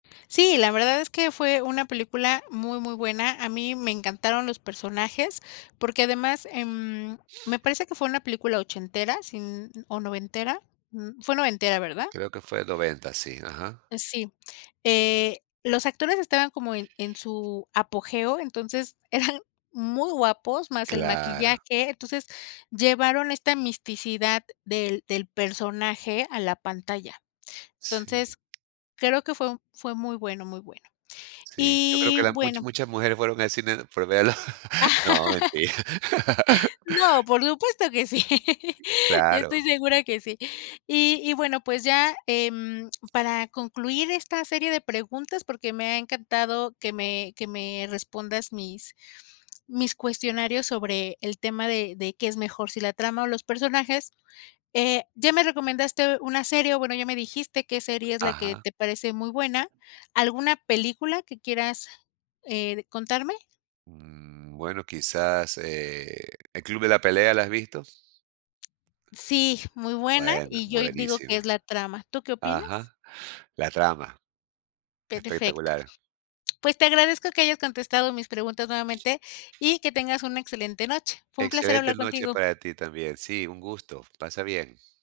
Sí, la verdad es que fue una película muy, muy buena. A mí me encantaron los personajes, porque además, em, me parece que fue una película ochentera, sin o noventera. Mm, fue noventera, ¿verdad? Creo que fue 90's, sí. Ajá. Eh, sí. Eh, los actores estaban como en en su apogeo, entonces eran muy guapos, más el maquillaje. Claro. Entonces, llevaron esta misticidad del del personaje a la pantalla. Sí. Entonces, creo que fue un fue muy bueno, muy bueno. Sí, yo creo que Y las much bueno muchas mujeres fueron al cine por verlo. No, mentira. No, por supuesto que sí. Yo estoy Claro. segura que sí. Y y bueno, pues, ya, em, para concluir esta serie de preguntas, porque me ha encantado que me que me respondas mis mis cuestionarios sobre el tema de de qué es mejor, si la trama o los personajes, eh, ya me recomendaste una serie, o bueno, ya me dijiste qué serie es la que Ajá. te parece muy buena. ¿Alguna película que quieras, eh, contarme? Mmm, bueno, quizás, eh, ¿"El club de la pelea", la has visto? Sí, muy buena. Bueno, Y yo ahí digo que es buenísima. la trama. ¿Tú qué opinas? Ajá. La trama Perfecto. espectacular. Pues, te agradezco que hayas contestado mis preguntas nuevamente, y que tengas una excelente noche. Fue un placer Excelente hablar noche contigo. para ti también. Sí, un gusto. Pasa bien.